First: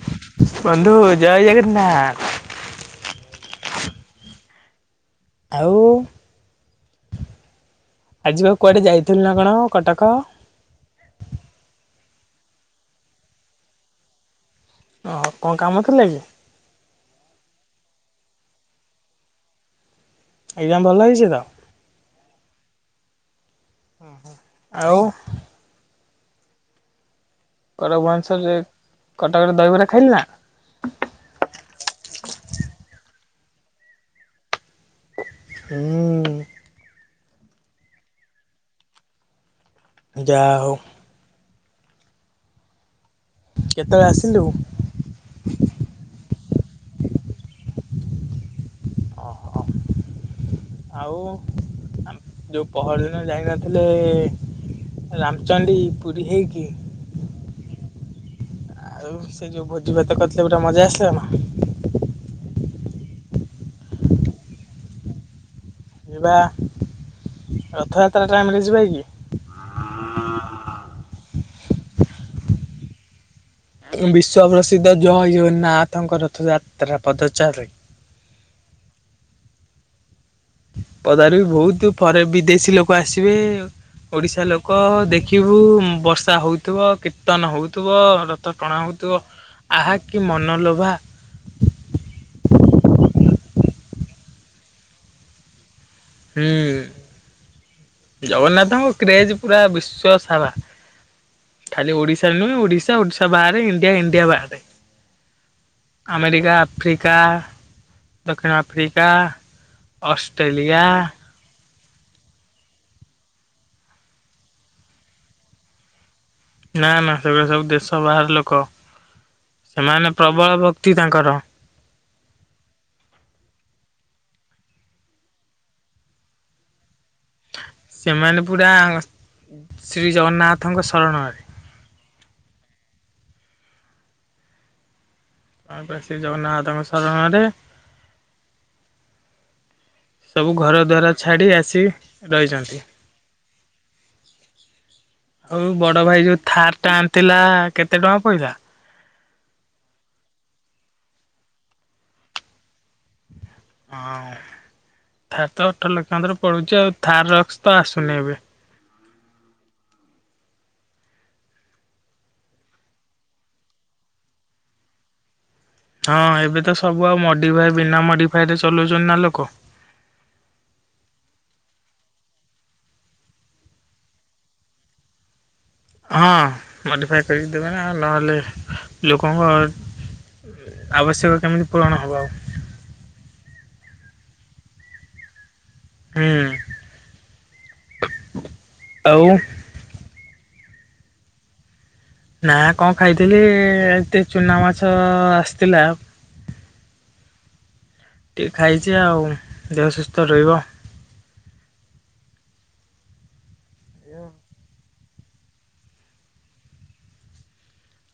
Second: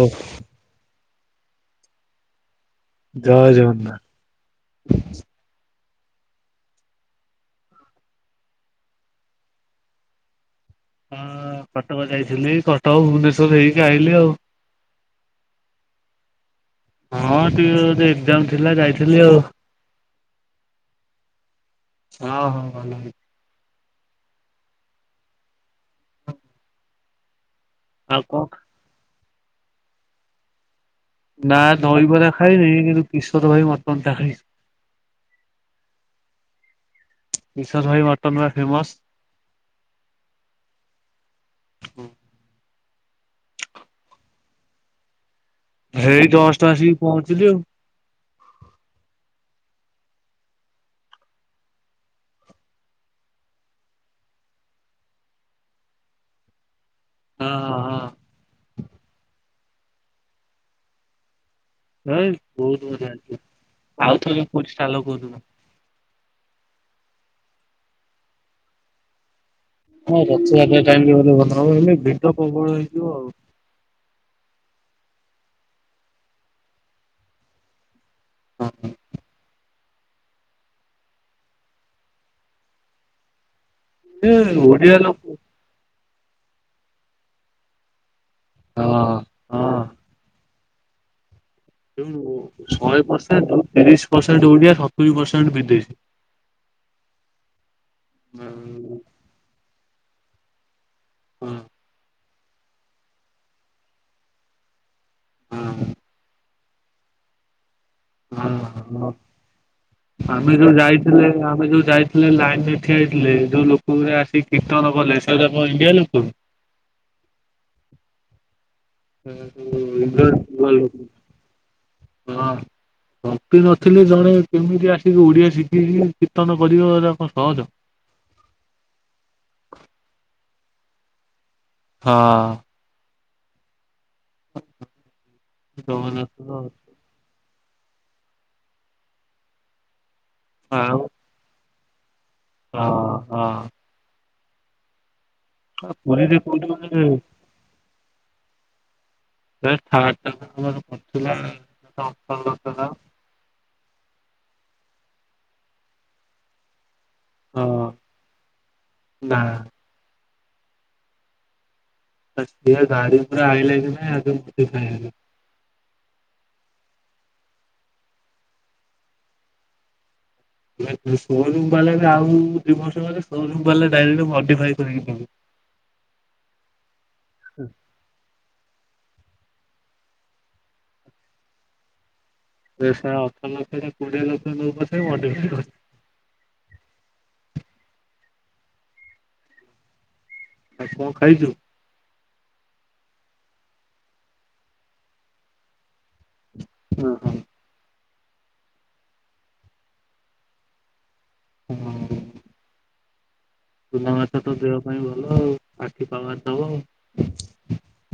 ଓ ବନ୍ଧୁ ଜୟ ଜଗନ୍ନାଥ। ଜୟ ଜଗନ୍ନାଥ୍। ଆଉ। ଆଜି ବା କୁଆଡ଼େ ଯାଇଥିଲୁ ନା କଣ କଟକ? ହଁ କଟକ ଯାଇଥିଲି କଟକ ଭୁବନେଶ୍ୱର ହେଇକି ଆଇିଲି ଆଉ। ଓ କଣ କାମ ଥିଲା କି? ହଁ ଟିକେ ଆଜି ଏକ୍ଜାମ୍ ଥିଲା ଯାଇଥିଲି ଆଉ। ଏକ୍ସାମ୍ ଭଲ ହେଇଚି ତ ହଁ ହଁ ଭଲ ହେଇଛି। ଆଉ କଟକ ଆଉ ଭୁବନେଶ୍ୱରରେ କଣ କଟକରେ ଦହିବରା ଖାଇଲୁ ନା? ନା ଦହିବରା ଖାଇନି କିନ୍ତୁ କିଶୋର ଭାଇ ମଟନ୍ ଟା ଖାଇ ହୁଁ। କିଶୋର୍ ଭାଇ ମଟନ୍ ପା ଫେମସ୍। ଯାହଉ। କେତେବେଳେ ଆସିଲୁ? ଏଇ ଜଷ୍ଟ୍ ଆସିକି ପହଞ୍ଚିଲି ଆଉ। ଓ ହୋ। ଆଉ ଆମ୍ -ଯଉ ପଅର୍ ଦିନ ଯାଇ ନଥିଲେ ରାମଚଣ୍ଡୀ ପୁରୀ ହେଇକି। ହଁ- ହଁ- ହଁ। ଆଉ ସେ ଯଉ ଭୋଜି ଭାତ କରିଥିଲେ ପୁରା ମଜା ଆସିଲା ନା? ଏଇ ବହୁତ୍ ମଜା ଆସିଥିଲା ଆଉ ଥରେ ପୁରୀ ଚାଲ କଉ ଦିନ। ଯିବା ରଥଯାତ୍ରା ଟାଇମ୍ ରେ ଯିବା କି? ହଁ ରଥଯାତ୍ରା ଟାଇମ୍ ରେ ଗଲେ ଭଲ ହବ ହେଲେ ଭିଡ ପ୍ରବଳ ହେଇଥିବ ଆଉ। ବିଶ୍ଵ ପ୍ରସିଦ୍ଧ ଜୟ ଜଗନ୍ନାଥଙ୍କ ରଥଯାତ୍ରା ପଦଚାର ରେ [inaudible] ପଦାରେ ବି ବହୁତୁ ଫରେ- ବିଦେଶୀ ଲୋକ ଆସିବେ। ଏ ଓଡିଶା ଲୋକ ଓଡିଆ ଦେଖିବୁ ବର୍ଷା ହଉଥିବ କୀର୍ତ୍ତନ ହଉଥିବ ର ରଥ ଟଣା ହଁ ହେଉଥିବ ହଁ। ଆହାଃ କି ମନଲୋଭା। ଶହେ ପର୍ସେଣ୍ଟ୍ ରୁ ତିରିଶ୍ ପର୍ସେଣ୍ଟ୍ ଓଡିଆ ସତୁରି ପର୍ସେଣ୍ଟ୍ ବିଦେଶୀ। ହୁଁ- ଜଗନ୍ନାଥଙ୍କ କ୍ରେଜ୍ ପୁରା ବିଶ୍ୱ ସାରା। ଖାଲି ଓଡିଶାରେ ନୁହେଁ ଓଡିଶା- ଓଡିଶା ବାହାରେ ଇଣ୍ଡିଆ- ଇଣ୍ଡିଆ ବାହାରେ। ଆମେରିକା, ଆଫ୍ରିକା ଦକ୍ଷିଣ ହଁ- ହଁ ଆଫ୍ରିକା ଆମେ ଯଉ ଅଷ୍ଟ୍ରେଲିଆ ଯାଇଥିଲେ ଆମେ ଯଉ ଯାଇ ହେଲେ ଲାଇନ୍ ରେ ଠିଆ ହେଇଥିଲେ ଯଉ ଲୋକଗୁରା ଆସି କୀର୍ତ୍ତନ କଲେ ସେରା କଣ ଇଣ୍ଡିଆ ଲୋକ? ନା- ନା ସେଗୁରା ସବୁ ଦେଶ ବାହାର ଲୋକ ହଁ ସେମାନେ ପ୍ରବଳ ଭକ୍ତି ତାଙ୍କର। ହଁ। ଭକ୍ତି ନଥିଲେ ଜଣେ କେମିତି ଆସିକି ଓଡ଼ିଆ ଶିକିକି କୀର୍ତ୍ତନ କରିବ ଏଟା କଣ ସହଜ। ସେମାନେ ପୁରା ଶ୍ରୀଜଗନ୍ନାଥଙ୍କ ଶରଣରେ। ହଁ। [unintelligible] ଶ୍ରୀ ଜଗନ୍ନାଥ ଜଗନ୍ନାଥଙ୍କ [unintelligible] ସବୁ ଘର ଆଉ ଦ୍ୱାରା ଛାଡି ଆସି ରହିଛନ୍ତି। ହଁ- ହଁ। ଆଉ ବଡ ଭାଇ ପୁରୀରେ ଯଉ କୋଉଠି ଥାର୍ ଟା ଗୋଟେ ଆଣିଥିଲା କେତେ ଟଙ୍କା ପଇଲା? ସେ ଥାର୍ ଟା ତ ଆମର ପଡିଥିଲା [unintelligible] ହଁ ଥାର୍ ତ ଅଠର ଲକ୍ଷ [unintelligible] ପଡୁଚି ଆଉ ଥାର୍ ରକ୍ସ୍ ହଁ ତ ଆସୁନି ଏବେ। [unintelligible] ଗାଡ଼ି ପୁରା ଆଇଲେ [unintelligible] ହଁ ଏବେ ତ ସବୁ ଆଉ ମଡିଫାଏ ବିନା ମଡିଫାଏ ରେ ଚଲଉଛନ୍ତି ନା ଲୋକ। ସୋରୁମ୍ ବାଲାରେ ଆଉ ଦୁଇ ବର୍ଷ ହେଲେ ସୋ ରୁମ୍ ବାଲା ମଡିଫାଇ କରିକିି ପିନ୍ଧି ହଁ, ମଡ଼ିଫାଏ କରିକି ଦେବେ ନା ନହେଲେ ଲୋକଙ୍କ ଆବଶ୍ୟକ କେମିତି ପୂରଣ ହବ ଆଉ? [unintelligible] ନଉ ପଛେ ମଡିଫାଏ କରିକି ହୁଁ, ଆଉ ଆଉ କଣ ଖାଇଚୁ? ନା କଣ ଖାଇଥିଲି ଏତେ ଚୁନା ମାଛ ଆସିଥିଲା। ଅଁ ହଁ। ଟିକେ ଖାଇଚି ଆଉ ଦେହ ସୁସ୍ଥ ରହିବ। ଉଁ ହୁଁ ଚୁନା ମାଛ ତ ଦେହ ପାଇଁ ଭଲ ଆଉ ଆଖି ପାୱାର ଦବ।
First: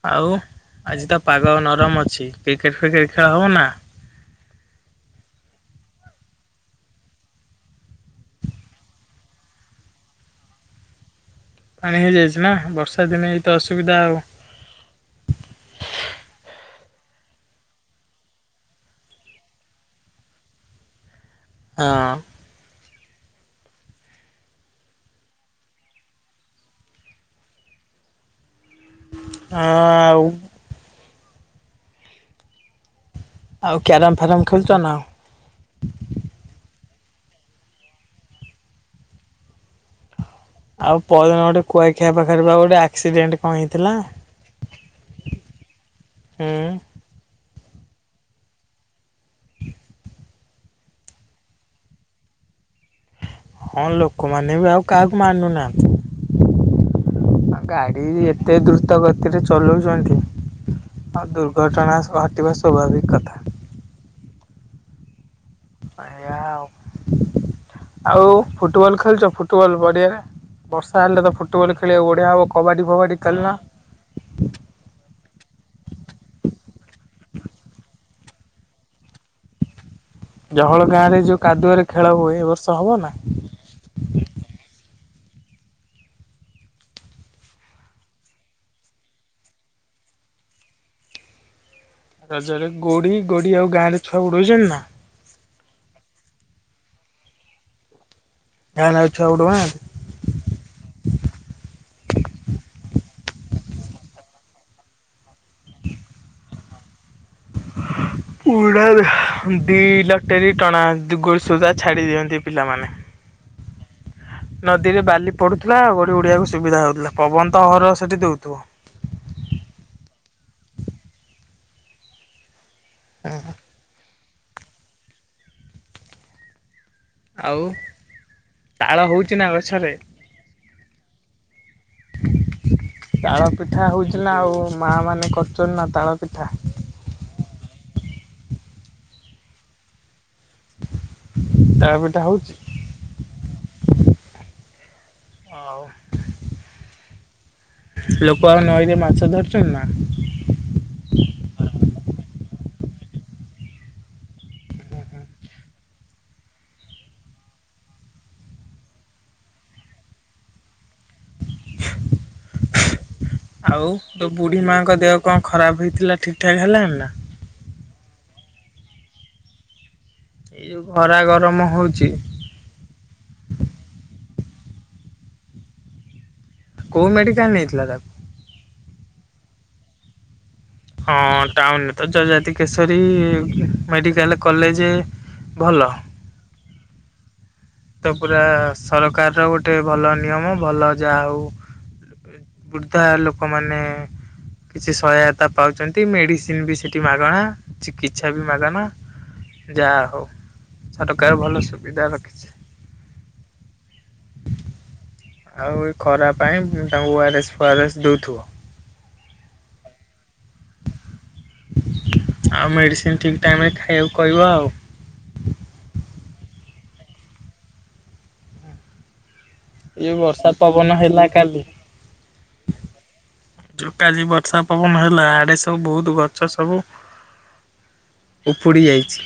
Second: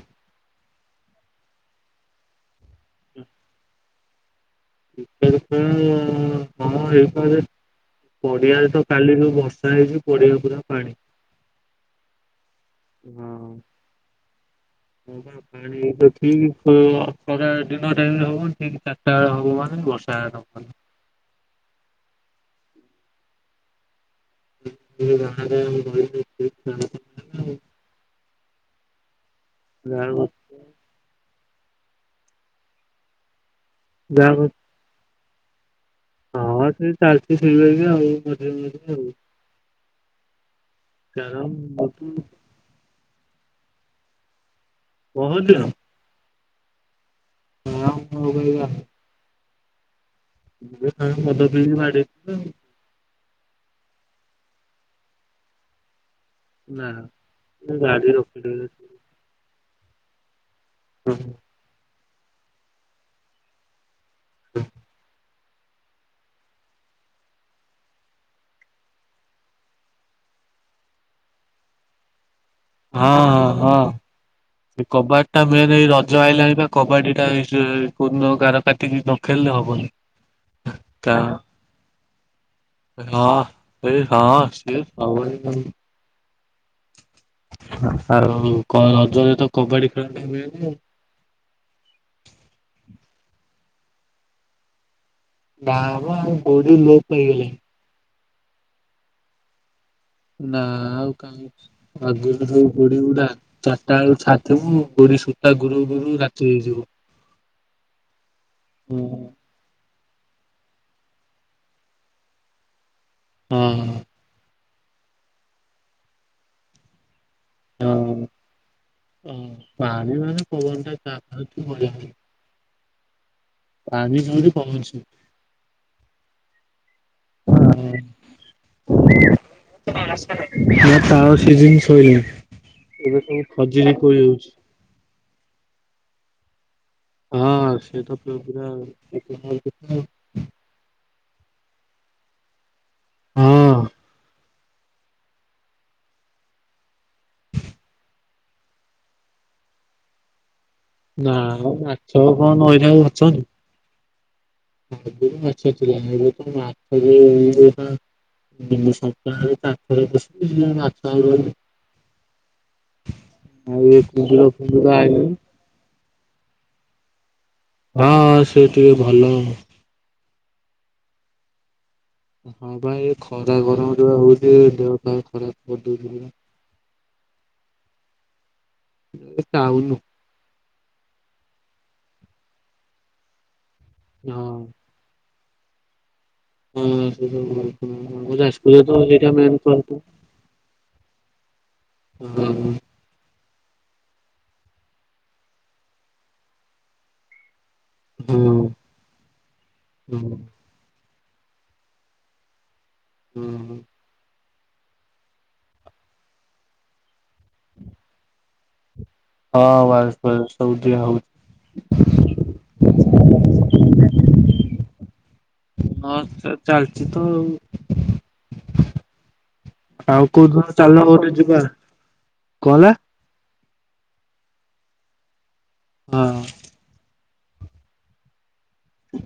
ଆଉ, ଆଜି ତ ପାଗ ନରମ ଅଛି କ୍ରିକେଟ ଫ୍ରିକେଟ ଖେଳ ହବ ନା? କ୍ରିକେଟ [inaudible] ଖେଳ ହଁ ଏଇପରେ, ପଡିଆରେ ତ କାଲି ଯୋଉ ବର୍ଷା ହେଇଛି ପଡିଆ ପୁରା ପାଣି। ପାଣି ହେଇଯାଇଛି ନା ବର୍ଷା ଦିନେ ଏଇତ ଅସୁବିଧା ଆଉ। [unintelligible] ଠିକ [unintelligible] ଚାରିଟା ବେଳେ ହଉ ମାନେ ବର୍ଷା ଅଛି। [unintelligible] ଆଁ [unintelligible] ହାଁ- ଆଉ ଆଉ କ୍ୟାରମ୍ ଫ୍ୟାରମ୍ ଯାହା ଖେଳୁଚନା ଆଉ? ହଁ ସେ ଚାଲିଚି ସେଇଭଳିଆ ବି ଆଉ ମଝିରେ ମଝିରେ ଆଉ। ଆଉ ପରଦିନ ଗୋଟେ କ୍ୟାରମ କୁଆଖିଆ ପାଖରେ ପରା ଗୋଟେ ଆକ୍ସିଡେଣ୍ଟ କଣ ହେଇଥିଲା? ବହୁତ ଦିନର। ହୁଁ- ହଁ [unintelligible] [unintelligible] ମଦ ପିଇକି ବାଡ଼େଇଥିବେ ଆଉ ହଁ ଲୋକମାନେ ବି ଆଉ କାହାକୁ ମାନୁନାହାନ୍ତି। ନା ଗାଡି ଏତେ ଦ୍ରୁତ ଗତ୍ ତିରେ ଚଲଉଛନ୍ତି ହଁ ଆଉ ଦୁର୍ଘଟଣା ଘଟିବା ସ୍ୱାଭାବିକ କଥା। [unintelligible] ଆ ଉ [unintelligible] ଆଉ ଫୁଟବଲ ଖେଳିଚ ଫୁଟବଲ ପଡିଆରେ ବର୍ଷା ହେଲେ ତ ଫୁଟବଲ ଖେଳିବାକୁ ବଢିଆ ହବ। କବାଡ଼ି ଫବାଡ଼ି ଖେଳିନ ହଁ ହଁ। କବାଡି ଟା ମେନ ଏଇ ରଜ ଆଇଲାଣି ପା କବାଡି ଟା କୋଉଦିନ ଗାର କାଟିକି ନ ଖେଳିଲେ ହବନି। ଜହଳ ଗାଁ କା ରେ ଯୋଉ କାଦୁଅରେ ଖେଳ ହୁଏ ଏ ବର୍ଷ ହବ ନା? ହଁ [unintelligible] ଆଉ ରଜରେ ତ କବାଡି ଖେଳ [unintelligible] ରଜରେ ଗୋଡି ଗୋଡି ଆଉ ଗାଁ ରେ ଛୁଆ ଉଡଉଛନ୍ତି ନା? ନାମ ଆଉ ଗୋଡ଼ି ଲୋପ ପାଇଗଲାଣି। ଗାଁ ରେ ଆଉ ଛୁଆ। [unintelligible] ନା ଆଉ କାହିଁ ଆଗରୁ ଯୋଉ ଗୁଡ଼ି ଉଡ଼ାଚାରିଟା ବେଳୁ ଛାଥିବୁ ଗୁଡି ତା ଗୁରୁ ଗୁରୁ ରାତି ହେଇଯିବ। ହଁ। ଉଡ଼ାଦ ଦି ଲଟେରୀ ଟଣା ଗୋଡ଼ ସୁଧା ଛାଡ଼ି ଦିଅନ୍ତି ପିଲାମାନେମ ଓ ହ। ନଦୀରେ ବାଲି ପଡୁଥିଲା ଗୁଡି ଉଡିବାକୁ ସୁବିଧା ହଉଥିଲା ପବନ ତ ଅହରହ ସେଠି ଦଉଥିବ। ଓ ପାଣି ମାନେ ପବନ ଟା [unintelligible] ଆ ହା। ପାଣି ଯେମିତି ପବନ ସେମିତି। ଆଉ ସେଠି। ତାଳ ହଉଚି ନା ଗଛରେ? ଆ ତାଳ ସିଜିନ୍ ତାଳ ପିଠା କୋଳି ହଉଚି ନା ହଉଛି। ଆଉ ମା ମାନେ କରୁଚନ୍ତି ନା ତାଳ ପିଠା? ହଁ ସେତ ପୁରା [unintelligible] ତାଳ ପିଟା ହଉଛି? ହଁ। ଆଉ? ଲୋକ ଆଉ ନଈରେ ମାଛ ଧରୁଚନ୍ତି ନା? ନା ମ ମାଛ କଁ ନଈ ରେ ଆଉ ଅଛନ୍ତି। ଆଗରୁ ମାଛ ଥିଲା, ଏବେ ତ ମାଛ [unintelligible] [inaudible] ଆଉ ତୋ ବୁଢୀ ମାଙ୍କ ଦେହ କଣ [inaudible] ଖରାପ ହେଇଥିଲା ଠିକ୍ ଠାକ୍ ହେଲାଣି ନା? ହଁ ସେ ଟିକେ ଭଲ। ଇଏ ଖରା ଗରମ ହଉଚି। ହଁ ପା ଏ ଖରା ଗରମ ଯ ହଉଚି ଦେହ ପା ଖରାପ କରିଦଉଚି। କଉ ମେଡିକାଲ ନେଇଥିଲା ତାକୁ? ଟାଉନୁ। ହଁ ଟାଉନ୍ ରେ ତ ଜଜାତି କେଶରୀ ମେଡିକାଲ୍ କଲେଜେ ଭଲ। ହୁଁ [unintelligible] ତ ପୁରା ସରକାରର ଗୋଟେ ପ୍ରୋବ୍ଲେମ୍। ଭଲ ନିୟମ ଭଲ ଯାହା ହଉ ହୁଁ ହୁଁ। ତା ଲୋକମାନେ କିଛି ସହାୟତା ପାଉଚନ୍ତି ମେଡ଼ିସିନ୍ ବି ସେଠି ମାଗଣା। ଚିକିତ୍ସା ବି ହଁ ମାଗନା ଯାହା ହଉ ହଁ ସରକାର ଭଲ ସୁବିଧା ରଖିଛି। ହୁଁହୁଁ। ଆଉ ଏ ଖରା ପାଇଁ ତାଙ୍କୁ ଓ ଆର୍ଏସ୍ ଫଆରଏସ୍ ଦଉଥୁବ। ହଁ [unintelligible] ହଉଛି ଆଉ ମେଡିସିନ ଠିକ୍ ଟାଇମ୍ ରେ ଖାଇବାକୁ କହିବ ଆଉ। ହଁ ଚା ଚାଲ୍ଚି ତଆଉ। ଏଇ ଆଉ ବର୍ଷା କୋଉଦିନ ପବନ ଚାଲୁନୁ ଗୋଟେ ଯିବା କଁ ହେଲା? ଯଉ କାଲି ବର୍ଷା ପବନ ହେଲା ଆଡେ ସବୁ ବହୁତ୍ ହେଲା ହଁ ଗଛ ସବୁ ଉପୁଡ଼ିଯାଇଛି।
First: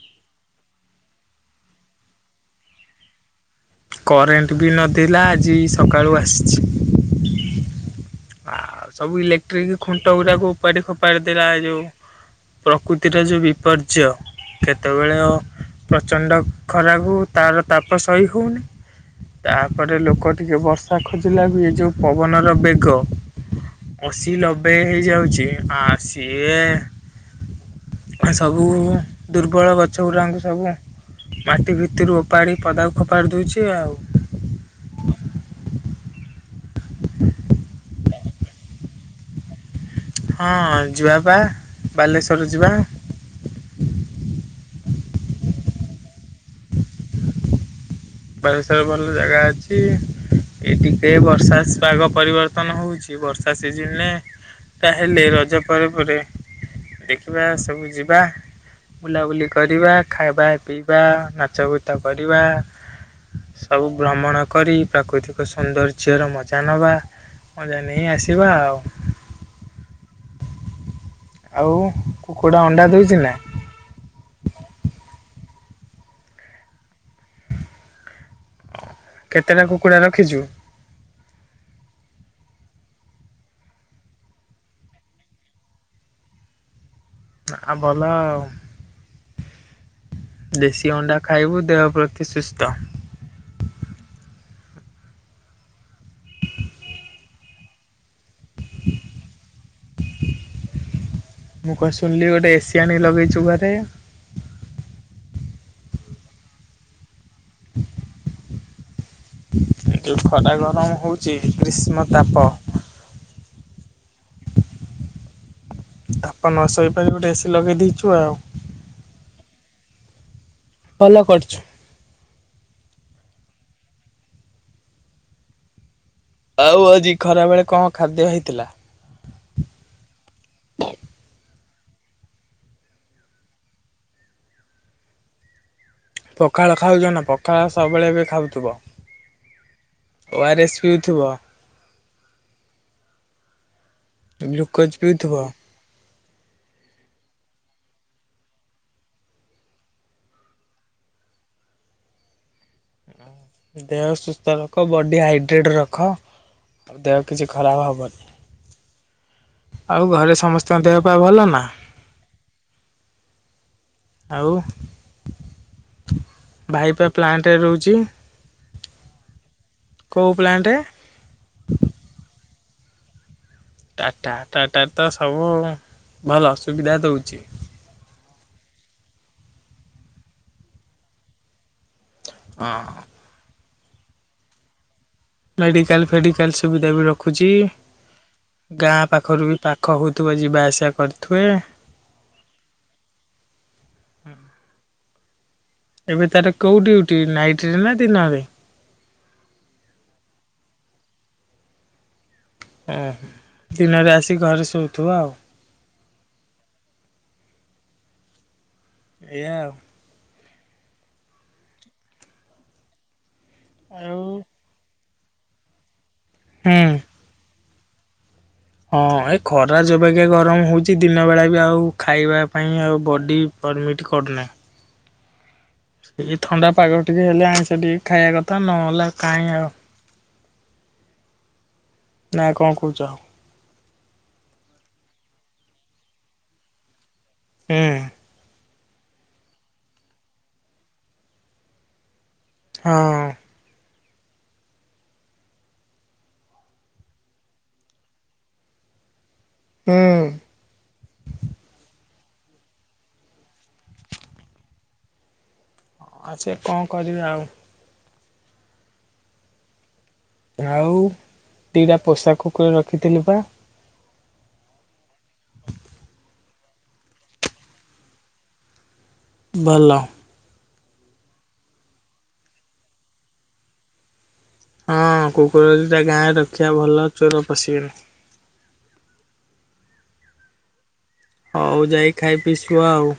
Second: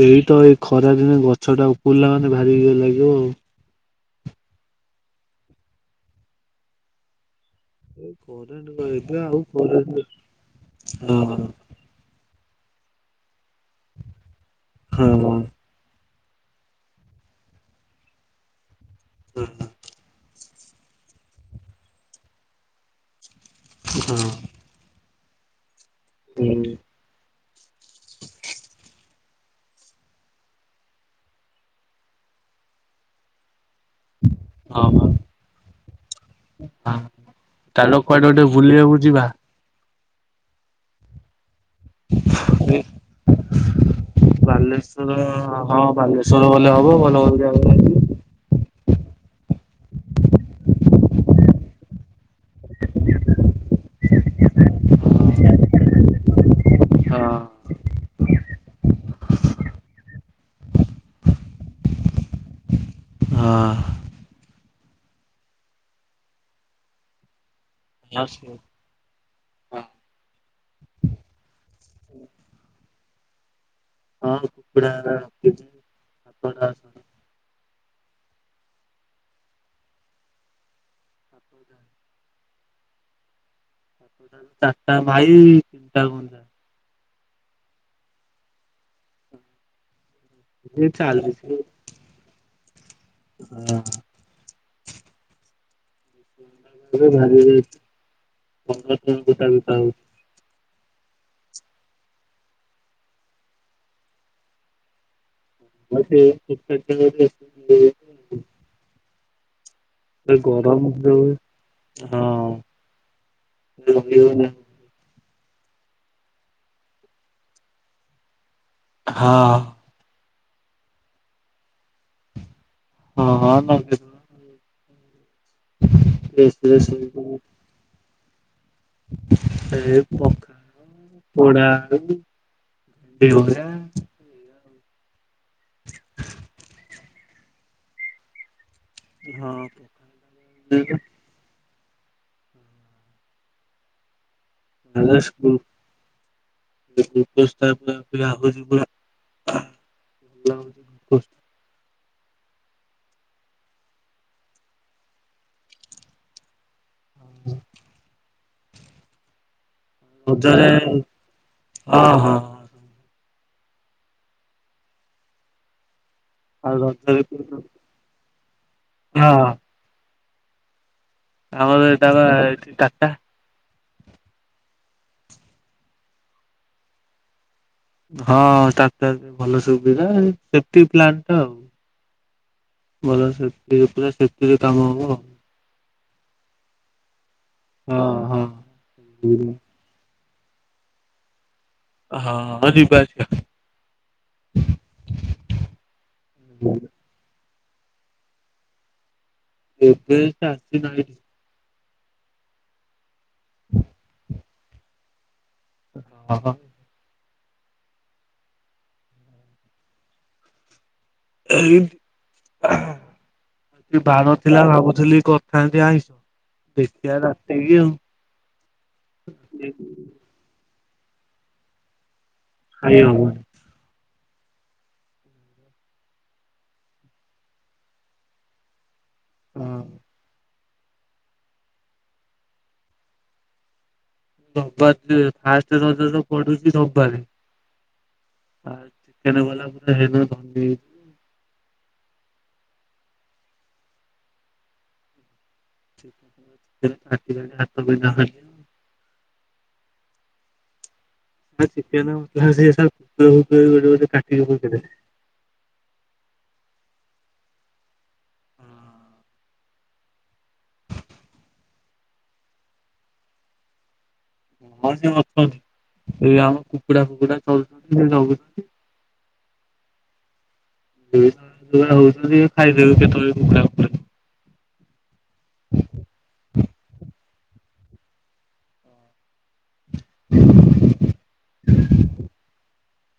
ଏଇତ ଏଇ ଖରା ଦିନେ ଗଛ ଟା ଉପୁଲା ମାନେ ଭାରିଇଏ ଲାଗିବ ଆଉ। କରେଣ୍ଟ ବି ନଥିଲା ଆଜି ସକାଳୁ ଆସିଛି। ହୁଁ ଆଉ ସବୁ ଇଲେକ୍ଟ୍ରିକ ଖୁଣ୍ଟ ଗୁଡାକୁ ଉପାଡ଼ି ହଁ ଖୋପାଡ଼ି ଦେଲା ଏ ଯୋଉ ପ୍ରକୃତିର ଯୋଉ ବିପର୍ଯ୍ୟୟ ହଁ କେତେବେଳେ ହଁ ହୁଁ ପ୍ରଚଣ୍ଡ ଖରାକୁ ତାର ତାପ ସହି ହଉନି ତାପରେ ଲୋକ ଟିକେ ବର୍ଷା ଖୋଜିଲା ବି ଏ ଯୋଉ ପବନର ବେଗ ଅଶି ନବେ ହେଇଯାଉଛି ଆ ସିଏ ସବୁ ଦୁର୍ବଳ ଗଛ ଗୁଡାଙ୍କୁ ସବୁ ମାଟି ଭିତରୁ ଓପାଡି ପଦା କୁ ଫୋପାଡ଼ି ଦଉଛି ଆଉ ହ ହ ଚାଲ କୁଆଡେ ଗୋଟେ ବୁଲିବାକୁ ଯିବା ହଁ ଯିବା ବା ବାଲେଶ୍ଵର ଯିବା ବାଲେଶ୍ଵର ହଁ ବାଲେଶ୍ଵର ଗଲେ ହବ ଭଲ କ ଜାଗ ବାଲେଶ୍ୱର ଭଲ ଜାଗା ଅଛି ଏଇ ଟିକେ ବର୍ଷା ପାଗ ପରିବର୍ତ୍ତନ ହଉଛି ବର୍ଷା ସିଜିନରେ ତା ହେଲେ ରଜ ପରେ ପରେ ହଁ ଦେଖିବା ସବୁ ଯିବା ବୁଲାବୁଲି କରିବା ଖାଇବା ପିଇବା ନାଚ ଗୁତ କରିବା ହଁ ସବୁ ଭ୍ରମଣ କରି ପ୍ରାକୃତିକ ସୌନ୍ଦର୍ଯ୍ୟର ମଜା ନବା ଅଣ୍ଡା ନେଇ ଆସିବା ଆଉ ଆଉ କୁକୁଡ଼ା ଅଣ୍ଡା ଦଉଛି ନା [unintelligible] କେତେଟା କୁକୁଡ଼ା ରଖିଛୁ ହହୁଦ ଚାରିଟା ମାଇ ତିଣ୍ଟା ଗଞ୍ଜା ଆ ଭଲ ଆଉ ଏ ଦେଶୀ ଅଣ୍ଡା ଚାଲିଛି। ଖାଇବୁ ଦେହ ପ୍ରତି ସୁସ୍ଥ ହୁଁ [inaudible] ଭାରି ଯାଇଛି ଭ କଟ ବି ପାଉଛି ମୁଁ କଣ ଶୁଣିଲି ଗୋଟେ ଏସି ଆଣି ଲଗେଇଛୁ ଘରେ [unintelligible] ଯୋଉ ଖରା ଗରମ ଯୋଉ ହଉଛି ଗ୍ରୀଷ୍ମ ହଁ ତାପ [unintelligible] ତାପ ନ ସୋଇପାରିବ ଗୋଟେ ଏସି ଲଗେଇ ଦେଇଛୁ ଆଉ ହଁ ଭଲ କରିଛୁ ହଁ ହଁ ତମ [unintelligible] ଏସିରେ ଆଉ ଆଜି ଶୋଇବୁ ଖରା ବେଳେ କଣ ଖାଦ୍ୟ ହେଇଥିଲା ଏ ପଖାଳ ପୋଡ଼ା ଆଳୁ [unintelligible] [inaudible] ପଖାଳ ଖାଉଛ ନା ପଖାଳ ସବୁବେଳେ ଏବେ ଖାଉଥିବ ହଁ। ଓ ଆର୍ ଏସ୍ ପିଉ ଥିବ ଗ୍ଲୁକୋଜ ପିଉଥିବ। [unintelligible] [unintelligible] ଦେହ ସୁସ୍ଥ ରଖ ବଡି ହାଇଡ୍ରେଟ ରଖ। ଦେହ କିଛି ଖରାପ ହବନି। ଆଉ ଘରେ ରଜରେ ସମସ୍ତଙ୍କ ଦେହ ପା ଭଲ ନା? ହଁ। ହଁ। ଆଉ ଆଉ ଭାଇପା ରଜରେ ପ୍ଲାଣ୍ଟରେ କୋଉଠୁ ରୋହୁଚି। ହଁ [inaudible] କୋଉ ପ୍ଲାଣ୍ଟେ? ଆମର ଏଇଟା ବା ଟାଟା। ଟାଟା ଟାଟା ତ ସବୁ [inaudible] ଭଲ ସୁବିଧା ଦୋଉଚି। ହଁ ଟାଟା ରେ ଭଲ ସୁବିଧା ସେପ୍ଟି ପ୍ଲାନ୍ ଟ ଆଉ। ହଁ। ହଁ। ଭଲ ସେପ୍ଟି ଡ୍ରେସ ସେପ୍ଟି ରେ କାମ ହବ। ମେଡିକାଲ ଫେଡିକାଲ ସୁବିଧା ବି ରଖୁଛି। ହଁ ହଁ। [inaudible] ଗାଁ ହଁ ପାଖରୁ ବି ଯିବା ପା ଖ ହଉଥିବ, ଯିବା ଆସିବା କରୁଥିବେ ହଁ। ହଁ ଯିବା ଆସିବା [inaudible] ଏବେ ତାର କୋଉ ଡିଉଟି ନାଇଟ ରେ ନା ଦିନ ରେ? ଏବେ ତା ର ଦିନ ହେଇ ଏଁ [inaudible] ଦିନରେ ଆସିି ଘରେ ଶୋଉଥିବ ଆଉ। ହଁ। ହଁ। ଏଇଆା ଆଉ। ଏଁ [inaudible] ଆଉ ବାର ଥିଲା ଭାବୁଥିଲି କରି ଥାନ୍ତି ଆଇଁସ। ହୁଁ। ଦେଖିବା ରାତିକି ଆଉ ହଁ। ଏ ଖରା ଯୌବାଗିଆ ଗରମ ହୋଉଚି ଦିନ ବେଳା ବି ଆଉ ଖାଇବା ପାଇଁ ଖାଇ ଆଉ ବଡି ହବନି ପରମିଟ୍ କରୁ ନାଇ। ଏଇ ଥଣ୍ଡା ପାଗ ଟିକେ ହେଲେ ଆଇଁଷ ଟିକେ ଖାଇବା କଥା ନହେଲେ କାହିଁ ଆଉ ହଁ। [inaudible] ନା କଣ କହୁଚ? ରବିବାର ଦି ଫାଷ୍ଟେ [unintelligible] ପଡୁଚି ରବିବାରେ। ଉଁ। [unintelligible] ହଁ। [unintelligible] ହୁଁ। [unintelligible] ଆଉ ସେ କଣ କରିଵେ ଆଉ। ଆଉ। [inaudible] ଦିଟା ପୋଷା କୁକୁର ରଖିଥିଲୁ ପା। ହଁ ସେ ଅଛନ୍ତି। [inaudible] ଏ ଆମ କୁକୁଡ଼ା ଫୁକୁଡା ଖାଉଛନ୍ତି ଯେ ଚଗୁଛନ୍ତି। ଭଲ। [unintelligible] ଖାଇଦେଵେ କେତେବେଳେ କୁକୁଡ଼ା ପୁକୁଡା। ହଁ କୁକୁର ଦିଟା ଗାଁରେ ରଖିବା ଭଲ। ଚୋର ପଶିବେନି। [inaudible] ହୋଉ ଯାଇ ଖାଇ ପିଇ ସୁଅ ଆଉ।